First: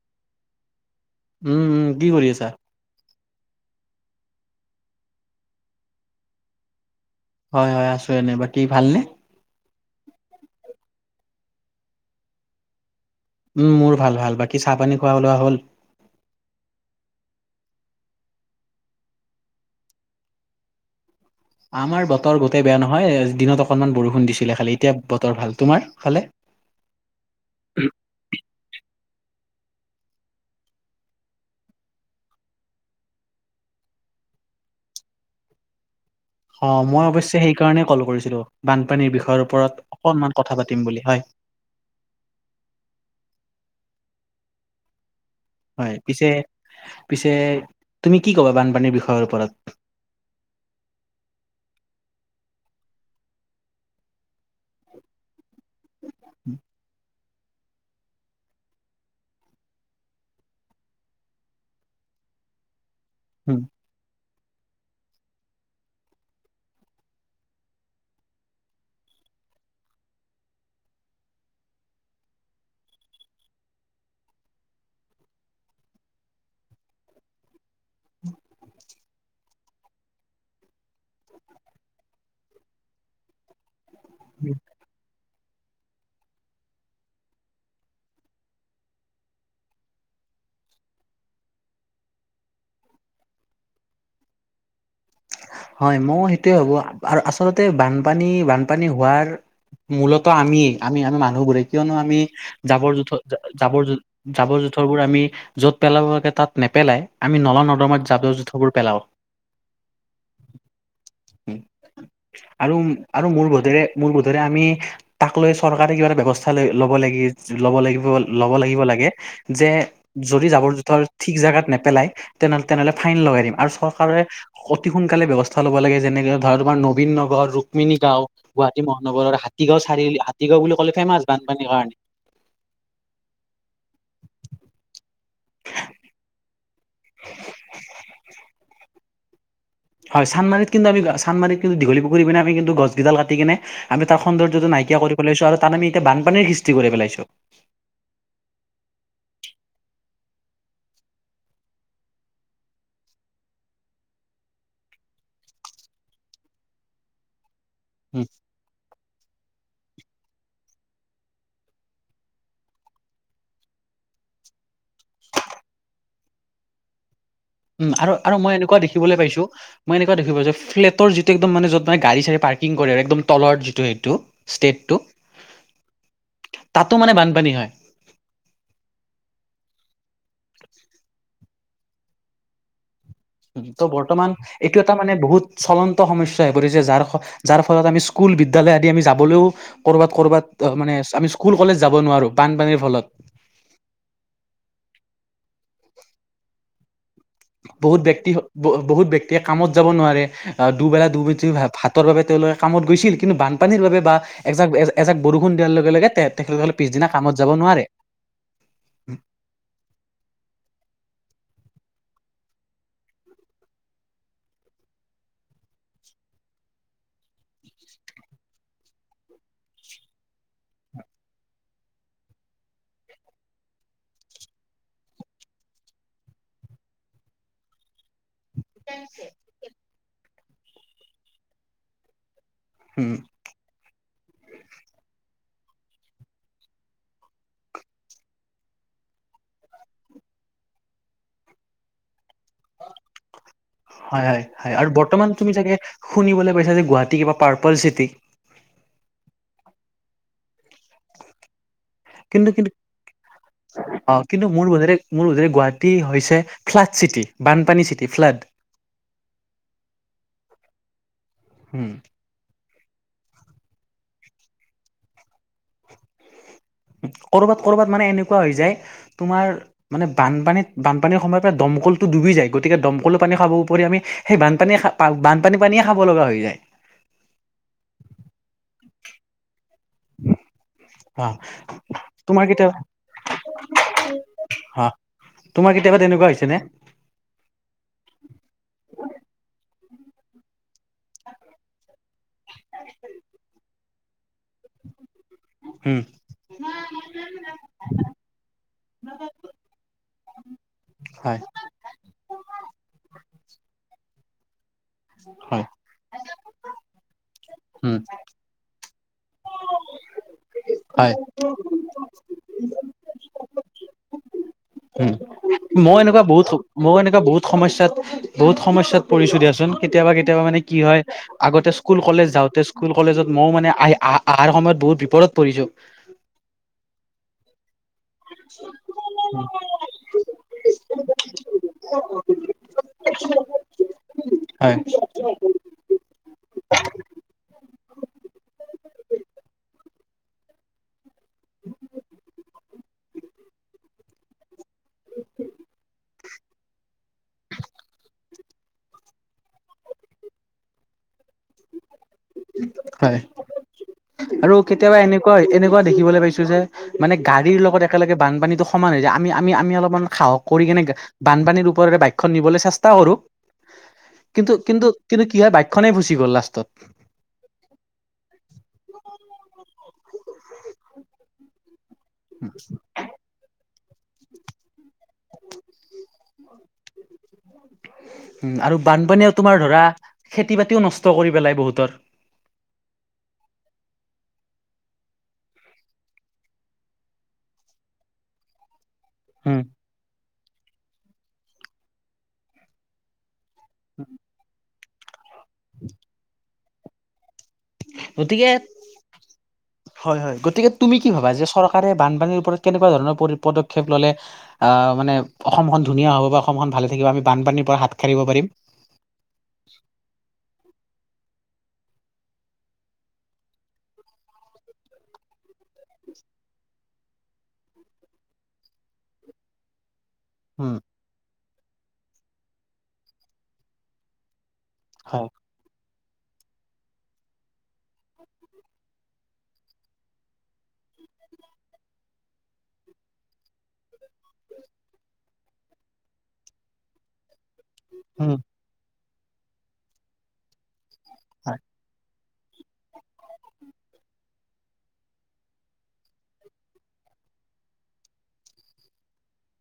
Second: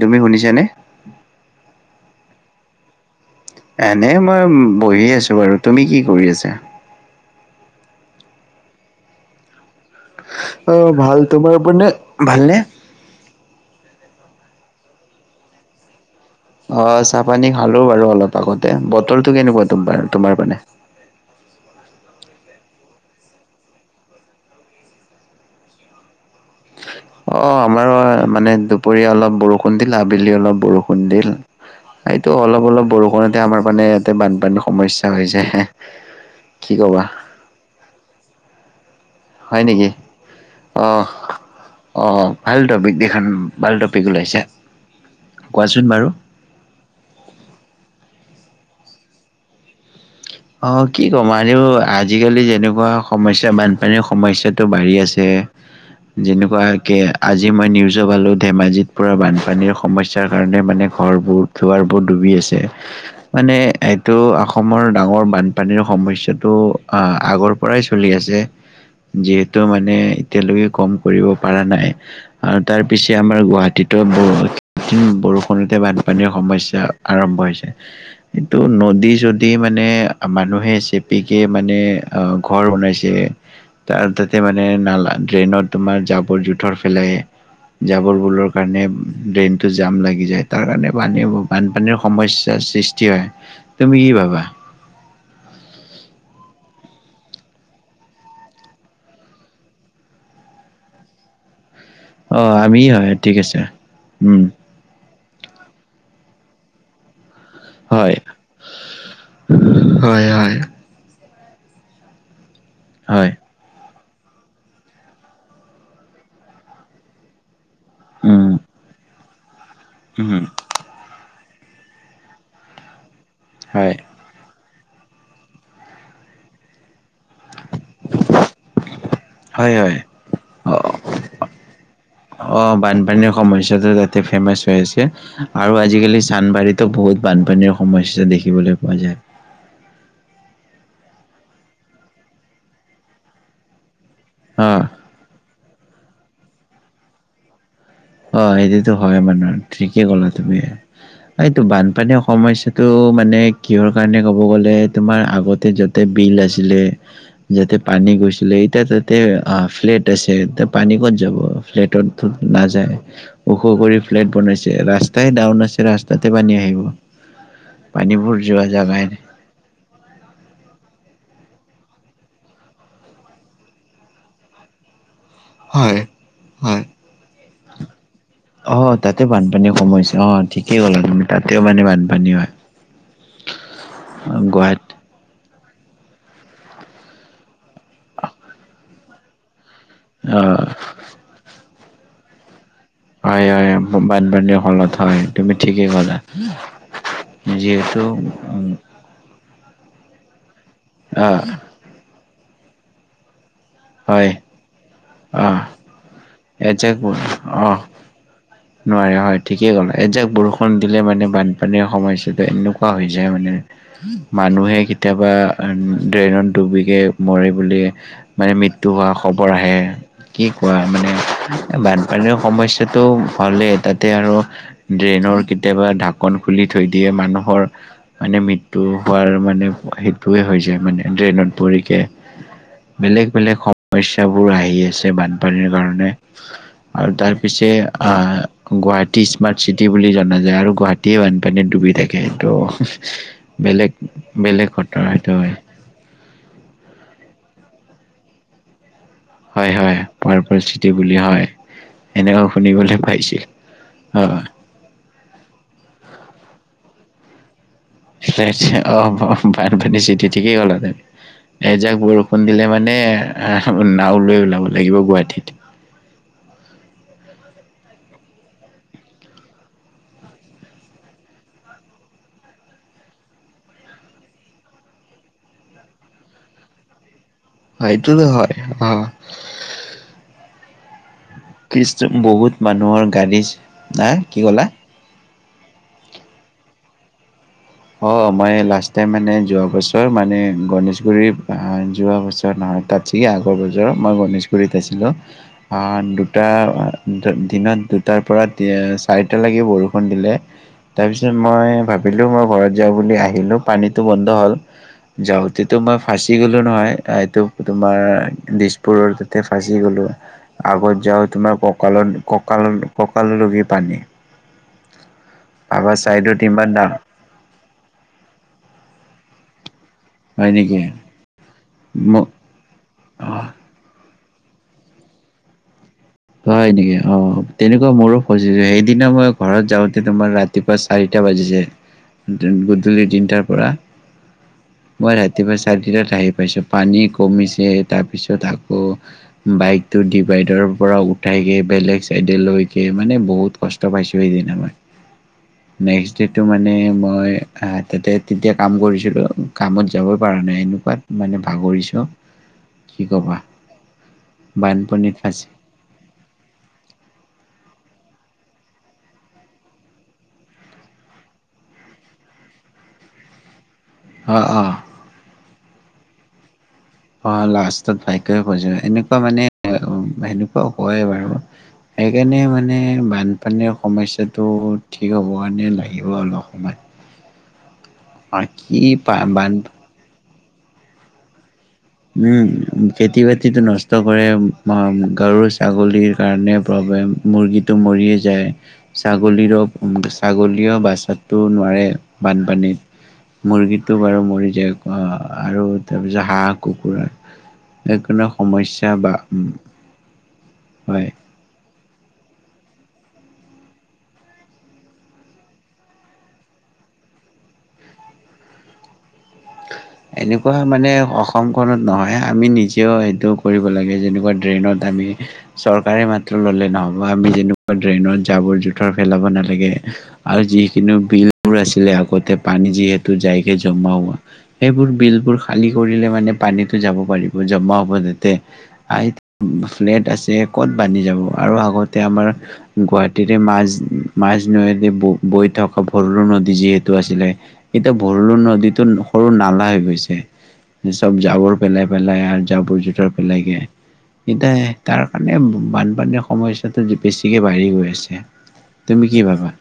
তুমি শুনিছানে? উম, উম, কি কৰি আছা? এনে মই বহি আছো বাৰু তুমি কি কৰি আছা? হয় - হয় আছো এনে বাকী ভালনে? আহ ভাল তোমাৰ ওপ নে ভালনে। উম, মোৰ ভাল - ভাল বাকী চাহ পানী খোৱা ওলোৱা হ'ল। অ, চাহ পানী খালো বাৰু অলপ আগতে বটৰটো কেনেকুৱা তোমাৰ পীনে? হয়। আমাৰ বতৰ গোটেই বেয়া নহয় দিনত অকণমান বৰষুণ দিছিলে খালি এতিয়া বতৰ ভাল তোমাৰ ফালে। অ, আমাৰো মানে দুপৰীয়া অলপ বৰষুণ দিল আবেলি অলপ বৰষুণ দিল। এইটো অলপ - অলপ বৰষুণতে আমাৰ মানে ইয়াতে বানপানীৰ সমস্যা হৈ যায়। অ, কি ক'বা। মই অৱশ্যে সেইকাৰণে কল কৰিছিলো। বান পানী বিষয়ৰ হয় ওপৰত নেকি অকণমান কথা পাটিম বুলি অ'। হয়। অ, ভাল টপিক দেখান ভাল টপিক ওলাইছে। কোৱাচোন হয় বাৰু। পিছে - পিছে তুমি কি ক'বা বানপানীৰ বিষয়ৰ ওপৰত। অ, কি কম আৰুও আজিকালি যেনেকুৱা সমস্যা বানপানীৰ সমস্যা তটো বাঢ়ি আছে। যেনেকুৱাকে আজি মই নিউজো পালো ধেমাজিত পুৰা বানপানীৰ সমস্যাৰ কাৰণে মানে ঘৰবোৰ দুৱাৰবোৰ অ, মানে এইটো অসমৰ ডাঙৰ বানপানীৰ সমস্যাটো আহ আগৰ পৰাই চলি আছে। যিহেতু মানে এতিয়ালৈকে কম কৰিব পৰা নাই আৰু তাৰ পিছে আমাৰ গুৱাহাটীত ত'বৰষুণ বানপানীৰ সমস্যা আৰম্ভ হৈছে এইটো নদী যদি মানে মানুহে চেপিকে মানে অ, ঘৰ বনাইছে। তাৰ তাতে মানে নালা ড্ৰেইনত তোমাৰ জাবৰ জোথৰ ফেলাই। জাবৰ বোৰৰ কাৰণে ড্ৰেইনতটো জাম লাগি যায় তাৰ কাৰণে বানপানীৰ সমস্যা। সৃষ্টি হয় তুমি কি ভাবা? হয় মই সেইটোৱে ভাবো আৰু আচলতে বানপানী - বানপানী হোৱাৰ মূলত আমিয়ে আমি মানুহবোৰে কিয়নো আমি অ আমি জাবৰ হয় জোথৰ ঠিক আছে জাবৰ জ উম জাবৰ জোথৰ বোৰ আমি য'ত পেলাব লাগে তাত নেপেলাই আমি নলা নৰদমাত হয় জাৱযৰ জোথবোৰ পেলাও। হয় - হয়। আৰু - আৰু হয় মোৰ বুধেৰে মল বোধৰে আমি তাক লৈ চৰকাৰে কিবা এটা বেৱস্থা লৈ লব লাগি। ল'ব লাগিব - উম ল'ব লাগিব লাগে যে উম যদি জাবৰ জোথৰ ঠিক জেগাত নেপেলাই তেনেহলে তেনেহ'লে ফাইন লগাই দিম আৰু হয় চৰকাৰে অতি সোনকালে ব্যৱস্থা ল'ব লাগে যেনেকে ধৰ আমাৰ নদী ন ৰ ৰুক্মিণী গাও গুৱাহাটী মহানগৰৰ হয় হাতীগাও হয় চাৰআল হাতীগাও বুলি অ ক'লে ফেমাচ বানপানীৰ কাৰণে। অ, বানপানীৰ সমস্যাটো তাতে ফেমাচ হৈ আছে। আৰু আজিকালি চানবাৰীতো বহুত বানপানীৰ সমস্যা দেখিবলৈ পোৱা যায়। হয় চানমাৰিত কিন্তু মি চানদমাৰিত কিন্তু দীঘলীুুপুখুৰী পিনে আমি গছকিইডাল কাটি কিনে আমি তাৰ সৌন্দৰ্যটো অ', নাইকিয়া কৰি পেলাইছো আৰু তাত আমি এতিয়া বানপানীৰ সৃষ্টি কৰি পেলাইছো। অ, সেইটোতো হয় মানে ঠিকেই ক'লা তুমি এইটো বানপানীৰ সমস্যাটো। মানে কিহৰ কাৰনে ক'ব গ'লে তুমাৰ আগতে যতে বিল আছিলে। যাতে পানী গচিলেই ত তে অ, ফ্লেট আছে তে পানী ক'ত যাব ফ্লেটততো নাযায়। ওখ কৰি ফ্লেট বনাইছে ৰাস্তাই ডাউন আছে ৰাস্তাতে পানী আহিব। উম, পানীবোৰ আৰু মই যোৱা এনেকুৱা জাগাই দেখিবলৈ নাই। পাইছো মই এনেকুৱা দেখিব পাইছ যে ফ্লেটৰ যি একদম মানে য'ত গাড়ী চাৰি পাৰকিং কৰে আৰু একদম তলৰ যিটো ষ্টেপ টো হয়, হয়। তাতো মানে বানপানী হয়। অ, তাতে বানপানী সমস্যা অ, ঠিকেই ক'লা তুমি তাতেও মানে বানপানী হয়। ত বৰ্তমান এইটো গুৱাহাট এটা মানে বহুত চলন্ত সমস্যা হৈ পৰিছে যাৰ ফল যাৰ ফলত আমি স্কুল বিদ্যালয় আদি আমি যাবলৈও ক'ৰবাত ক'ৰবাত অ মানে আমি স্কুল কলেজ যাব নোৱাৰোঁ বানপানীৰ ফলত হয় হয় বানপানীৰ ফলত হয় তুমি ঠিকেই ক'লা বহুত যিহেতু ব্যক্তিসত বহুত ব্যক্তিয়ে কামত যাব নোৱাৰে অ দুবেলা অ দুমুধি ভাতৰ বাবে তেওঁলোকে কামত গৈছিল কিন্তু বান পানীৰ বাবে বা হয় এজাক এজাক অ বৰষুণ দিয়াৰ লগে লগে তেখেতসকলে এজাক পিছদিনা কামত যাব অ নোৱাৰে। নোৱাৰে হয় ঠিকেই কম এই যে বৰষুণ দিলে মানে বানপানীৰ সমস্যা তাতে এনেকুৱা হৈ যায় মানে মানুহে কেতিয়াবা ড্ৰেইনত ডুবি গে মৰে বুলি মানে মৃত্যু হোৱা খবৰ আহে। কি কোৱা মানে বানপানীৰ সমস্যাটো হ'লে তাতে আৰু ড্ৰেইনৰ কেতিয়াবা ঢাকন খুলি থৈ দিয়ে মানুহৰ মানে মৃত্যু হোৱাৰ মানে সেইটোৱে হৈছে মানে ড্ৰেইনত পৰিকে উম বেলেগ বেলেগ সমস্যাবোৰ আহি আছে বান্ধ পানীৰ কাৰণে আৰু তাৰপিছে অ গুৱাহাটী স্মাৰ্ট চিটি বুলি জনা যায় আৰু গুৱাহাটীয়ে বানপানীত ডুবি থাকে তো হয় হয় হয় আৰু বৰ্তমান তুমি চাগে শুনিবলৈ পাইছা যে গুৱাহাটী কিবা পাৰ্পল চিটি। হয় হয় পাৰপল চিট এতি বুলিয়া হয় সেনেকা কিন্তু কিন্তু শুনিবলৈ পাইছিল, অ। কিন্তু মোৰ বোধেৰে মোৰ মতে গুৱাহাটী হৈছে ফ্লাট চিটি বান চেচে অ বানপানী চিটি ঠিকেই হলহেতেন উম, এজাক বৰষুণ দিলে মানে মানে নাওলৈ ওলাব লাগিব গুৱাহাটীত। কৰবাত কৰবাত মানে এনেকুৱা হৈ যায় তোমাৰ মানে বানপানীত বানপানীৰ সময়ৰ পৰা দম কলটো ডুবি যায় গতিকে দমকলৰ পানী খাব উপৰি আমি সেই বানপানীয়ে খা বান বানপানীৰ পানীয়ে খাব লগা হৈ যায়। সেইটোতো হয় অ [unintelligible] [unintelligible] ইষ্ট তোমাৰ বহুত কেতিয়াবা মানুহৰ গাড়ীছ, হা কি ক'লা? অ তোমাৰ কেতিয়াবা তেনেকুৱা হৈছে নে? অ মই লাষ্ট টাইম মানে যোৱা বছৰ মানে গণেশগুৰি অ যোৱা বছৰ না তাত যি আগৰ বজাৰ মই গণেশ দুইটা ছিলো অ উম দুটা দিনত দুটাৰ পৰা তি চাৰিটালৈ কি বৰষুণ দিলে তাৰপিছত হয় মই ভাবিলোঁ মই ঘৰত যাওঁ বুলি আহিলোঁ পানীটো বন্ধ হ'ল। হয় যাওঁতেটো মই ফাঁচি গ'লো নহয় এইটো উম তোমাৰ দিছপুৰ ফাঁচি গ'লো আগত হয় যাওঁ তোমাৰ ককালত কঁকাল কঁকাললগি পানী। উম ভাবা মই এনেকুৱা চাইডত বহুত ইমান মই ডাঙৰ এনেকুৱা বহুত সমস্যাত বহুত সমস্যাত পৰিচয় দিয়াচোন। কেতিয়াবা কেতিয়াবা মানে কি হয় আগতে স্কুল মোক কলেজ যাওঁতে স্কুল কলেজত ময়ো মানে আহি আহ আহাৰ সময়ত বহুত বিপদত পঢ়িছোঁ। হয় নেকি অ তেনেক মোৰো ফচিছে সেইদিনা মই ঘৰত যাওঁতে তোমাৰ ৰাতিপুৱা চাৰিটা বাজিছে। তেন গধূলি তিনটাৰ পৰা হয় মই ৰাতিপুৱা চাৰেতিনটা আহিম। পিছত পানী কমিছে তাৰপিছত আকৌ বাইকটো ডিভাইডৰ পৰা উঠাই গে বেলেগ চাইডে লৈগে মানে বহুত কষ্ট পাইছো সেইদিনা মই। নেক্সদেটো মানে মই অ তাতে তেতিয়া কাম কৰিছিলোঁ কামত যাব পাৰা মানে এনেকুৱাত মানে ভাগৰিছোঁ। কি হয় ক'বা আৰু কেতিয়াবা বানপানীত এনেকুৱা ফাঁচি এনেকুৱা দেখিবলৈ পাইছো যে মানে গাড়ীৰ লগত একেলগে বানপানীতটো সমান হৈ যায় আমি আমি আমি অলপমান সাহস কৰি কেনে বানপানীৰ ওপৰেৰে বাকখন নিবলৈ চেষ্টা কৰো অ', কিন্তু অ'। কিন্তু কিন্তু কি হয় বাইকখনেই ফুচি গ'ল লাষ্টত অ লাষ্টত ভাগ্য বজো এনেকুৱা মানে সেনেকুৱাও হয় বাৰু সেইকাৰণে মানে বানপানীৰ সমস্যাটো ঠিক হ'ব কাৰণে লাগিব অলপ সময় উম আৰু বাকী পা- বানপানীয়েও বান তোমাৰ ধৰা খেতি বাতিও নষ্ট কৰি পেলাই বহুতত উম খেতি বাতিতো নষ্ট কৰে গৰু ছাগলীৰ কাৰণে মুৰ্গীটো মৰিয়ে যায় ছাগলীৰো উম ছাগলীয় বাচাতটো নোৱাৰে বানপানীত মুৰ্গীটো বাৰু মৰি যায় আৰু তাৰপিছত হাঁহ কুকুৰা সেইকাৰণে গতিকে সমস্যা বা উম, হয় হয় গতিকে তুমি কি হয় ভাবা যে চৰকাৰে বানপানীৰ ওপৰত কেনেকুৱা ধৰণৰ পদক্ষেপ ললে আহ মানে অসমখন ধুনীয়া হ'ব বা অসমখন ভালে থাকিব আমি বানপানীৰ পৰা হাত সাৰিব পাৰিম [unintelligible] এনেকুৱা মানে অসমখনত নহয় আমি নিজেও সেইটো কৰিব লাগে যেনেকুৱা ড্ৰেইনত আমি চৰকাৰে মাত্ৰ ললে নহ'ব আমি যেনেকুৱা ড্ৰেইনত জাবৰ জোথৰ পেলাব নালাগে আৰু উম যিকিনো বিলবোৰ আছিলে আগতে পানী যিহেতু যাইকে জমা হোৱা এইবোৰ বিল হয় বোৰ খালী কৰিলে ান ক'ত আৰু আগতে আমাৰ গুৱাহাটীতে মাজ মাছ ন বৈ থকা ভ অৰু নদী যিহেতু আছিলে এতিয়া ভৰলো উম নদীতো সৰু নালা হৈ গৈছে চব জাবৰ হয় পেলাই পেলাই আৰু জাবোৰ জোতৰ পেলাইগে এতিয়া তাৰ কাৰণে বানপানীৰ সমস্যাটো বেছিকে বাঢ়ি গৈ আছে তুমি কি ভাবা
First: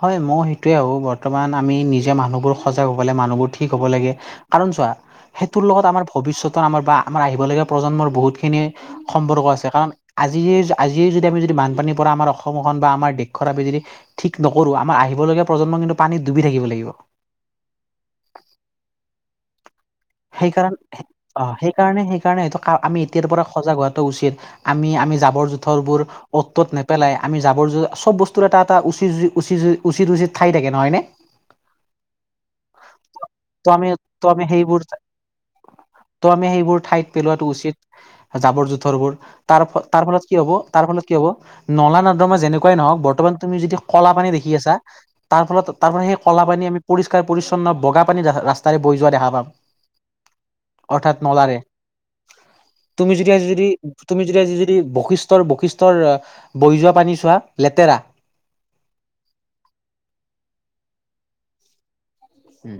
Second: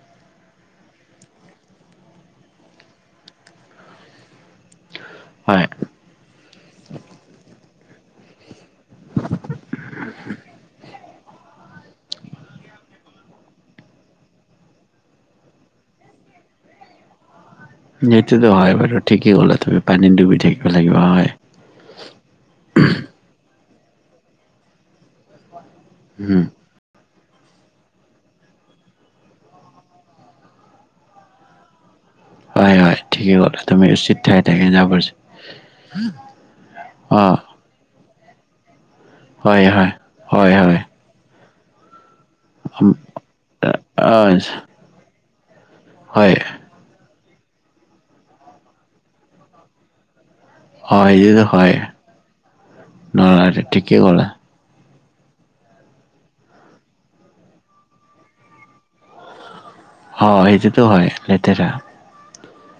হয় মই সেইটোৱে আহো বৰ্তমান আমি নিজে মানুহবোৰ সজাগ হ'ব লাগে মানুহবোৰ ঠিক হ'ব লাগে কাৰণ চোৱা সেইটোৰ হয় লগত আমাৰ ভৱিষ্যতৰ আমাৰ বা আমাৰ আহিব লগীয়া প্ৰজন্মৰ বহুতখিনি সম্পৰ্ক আছে কাৰণ আজি আজি যি যদি আমি যদি বানপানীৰ পৰা আমাৰ অসমখন বা আমাৰ দেশখনত আমি যদি ঠিক নকৰোঁ আমাৰ আহিবলগীয়া প্ৰজন্ম কিন্তু পানীত ডুবি থাকিব লাগিব নিটোতো হয় বাৰু ঠিকেই হল তুমি পানীত ডুবি থাকিব লাগিব সেইকাৰণে হয়। অ সেইকাৰণে সেইকাৰণে হয়টো আমি এতিয়াৰ পৰা সজাগ হোৱাটো উচিত আমি আমি জাবৰ জোঁথৰবোৰ উম অত তত নেপেলাই আমি যাবৰ চব বস্তুৰ এটা এটা উচিচি উচিত উচিত ঠাই থাকে নহনে হয় হয় ঠিকেই ক'লা তুমি উচিত ত থাকে আমি থাকে সেইবোৰ যাব পাৰছ ত' আমি সেইবোৰ ঠাইত পেলোৱাটো উচিত জাবৰ যো হয় হয়। তাৰ ফলত কি হ'ব হয় হয় তাৰ ফলত কি হ'ব নলা ন মাৰ যেনেকুৱাই নহওক বৰ্তমান তুমি যদি কলা অ' পানী দেখিছ তাৰ ফলত তাৰ সেই হয় কল পান আমি পৰিষ্ পৰিচ্ছন্ন বগা পানী ৰাস্তাৰে বৈ যোৱা দেখা পাম হয় অৰ্থাৎ এইটোতো নলাৰে হয়। তুমি যদি আজি নলাৰে যদি ঠিকেই ক'লা। তুমি যদি আজি যদি বশিষ্টৰ বৈশিষ্টৰ বৈ যোৱা পানী চোৱা লেতেৰা অ সজো হয় লেতেৰা উম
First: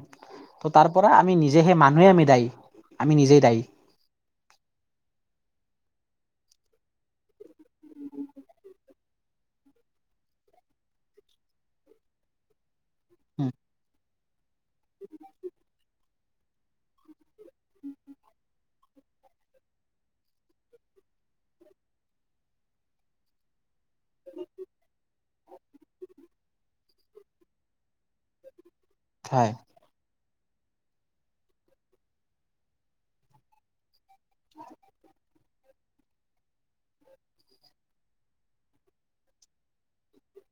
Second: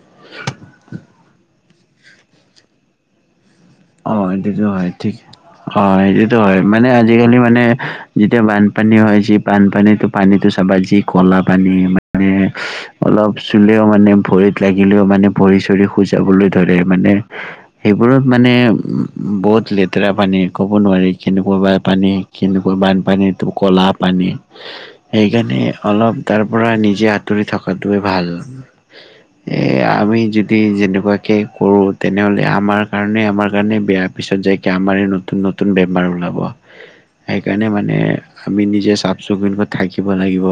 ত তাৰ পৰা আমি নিজে সেই মানুহে আমি দায় আমি নিজেই দায়ী অ এইটোতো হয় ঠিকেই অ সেইটোতো হয় মানে আজিকালি মানে যেতিয়া বানপানী হয় যি বানপানী পানীতো চাব যি কলা পানী মানে অলপ উম, চুলেও মানে ভৰিত লাগিলেও মানে ভৰি চৰি খোজ যাবলৈ ধৰে মানে সেইবোৰত মানে বহুত লেতেৰা পানী ক'ব নোৱাৰি কেনেকুৱা বানপানী কেনেকুৱা বানপানী কলাপ পানী সেইকাৰণে অলপ তাৰ পৰা নিজে আঁতৰি থকাতোৱে ভাল হয় এ আমি যদি যেনেকুৱাকে কৰো তেনেহলে আমাৰ কাৰণে আমাৰ কাৰণে বেয়াৰ পিছত যাইক আমাৰে নতুন নতুন বেমাৰ ওলাব সেইকাৰণে মানে আমি নিজে চাফ চিকুণক থাকিব লাগিব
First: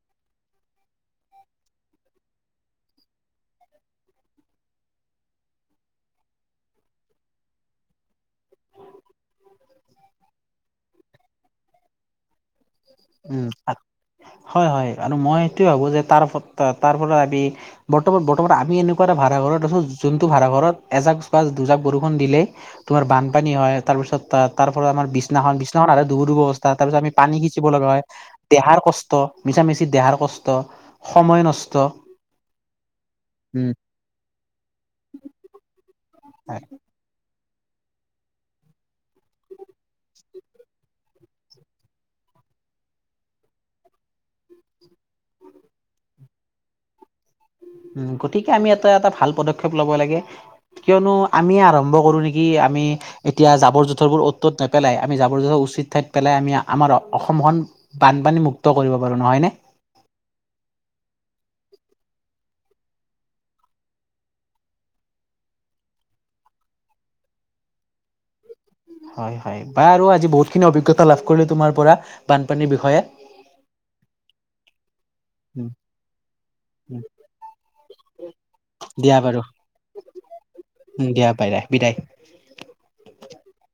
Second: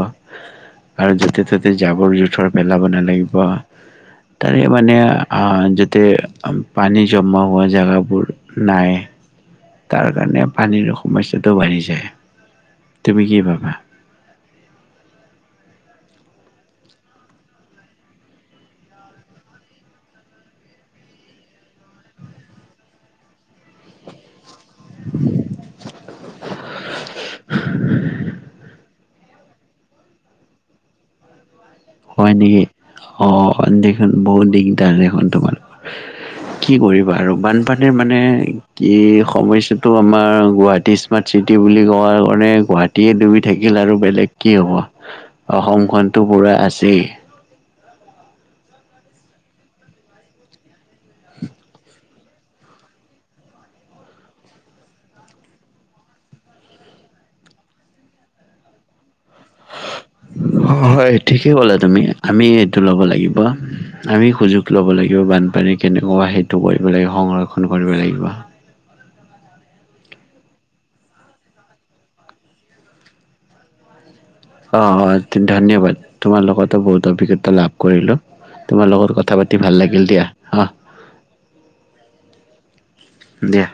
আৰু য'তে ত'তে জাবৰ জোথৰ পেলাব নালাগিব তাৰে মানে আ যতে পানী জমা হোৱা জেগাবোৰ নাই তাৰ কাৰণে পানীৰ সমস্যাটো বাঢ়ি যায় তুমি কি উম ভাবা হয় হয় আৰু মই এইটোয়ে ভাবো যে াৰ তাৰ পৰা আমি বৰ্ত বৰ্তমান আমি এনেকুৱা এটা ভাড়া ঘৰত আছো যোনটো ভাড়া ঘৰত এ াক বা দুজাক বৰষুণ দিলে তোমাৰ বানপানী হয় তাৰপিছত ত তাৰ পৰাত আমাৰ বিনাখন বিনাখন আ দু দৰ অৱস্থা তাৰ পিছ আমি পানী সিচিব লগা হয় দেহাৰ কষ্ট মিছা মিছি দেহাৰ কষ্ট সময় নষ্ট হয় নেকি অ উম দেখোন বহুত দিগদাৰ দেখোন তোমালোকৰ হয় কি কৰিবা আৰু মান মানে মানে কি সমস্যাটো আমাৰ গুৱাহাটী স্মাৰ্ট চিটি বুলি কোৱাৰ কাৰণে গুৱাহাটীয়ে ডুবি থাকিল আৰু বেলেগ কি হ'ব অসমখনতো পুৰা আছেই উ গতিকে আমি এটা এটা ভাল পদক্ষেপ লব লাগে কিয়নো আমি আৰম্ভ কৰো নেকি কি আমি এতিয়া জাবৰ জোঁথৰোৰ অত'ত নেপেলাই আমি জাবৰ জোঁথৰ উচিত ঠাইত পেলাই আমি আমাৰ বানপানী মুক্ত কৰিব পাৰো নহয় ন উ হয় হয় ঠিকে ক'লা তুমি আমি এইটো ল'ব লাগিব আমি সুযোগ লব লাগিব বানপানী কেনেকুৱা সেইটো কৰিব লাগিব সংৰক্ষণ কৰিব লাগিব হয় হয় বা আৰু আজি বহুতখিনি অভিজ্ঞতা লাভ কৰিলো তোমাৰ পৰা বানপানীৰ বিষয়ে অ অ উম, ধন্যবাদ তোমাৰ লগতো উম, বহুত অভিজ্ঞতা লাভ কৰিলো তোমাৰ দিয়া লগত বাৰু কথা পাতি ভাল লাগিল দিয়া অ পাই দে বিদায় দিয়া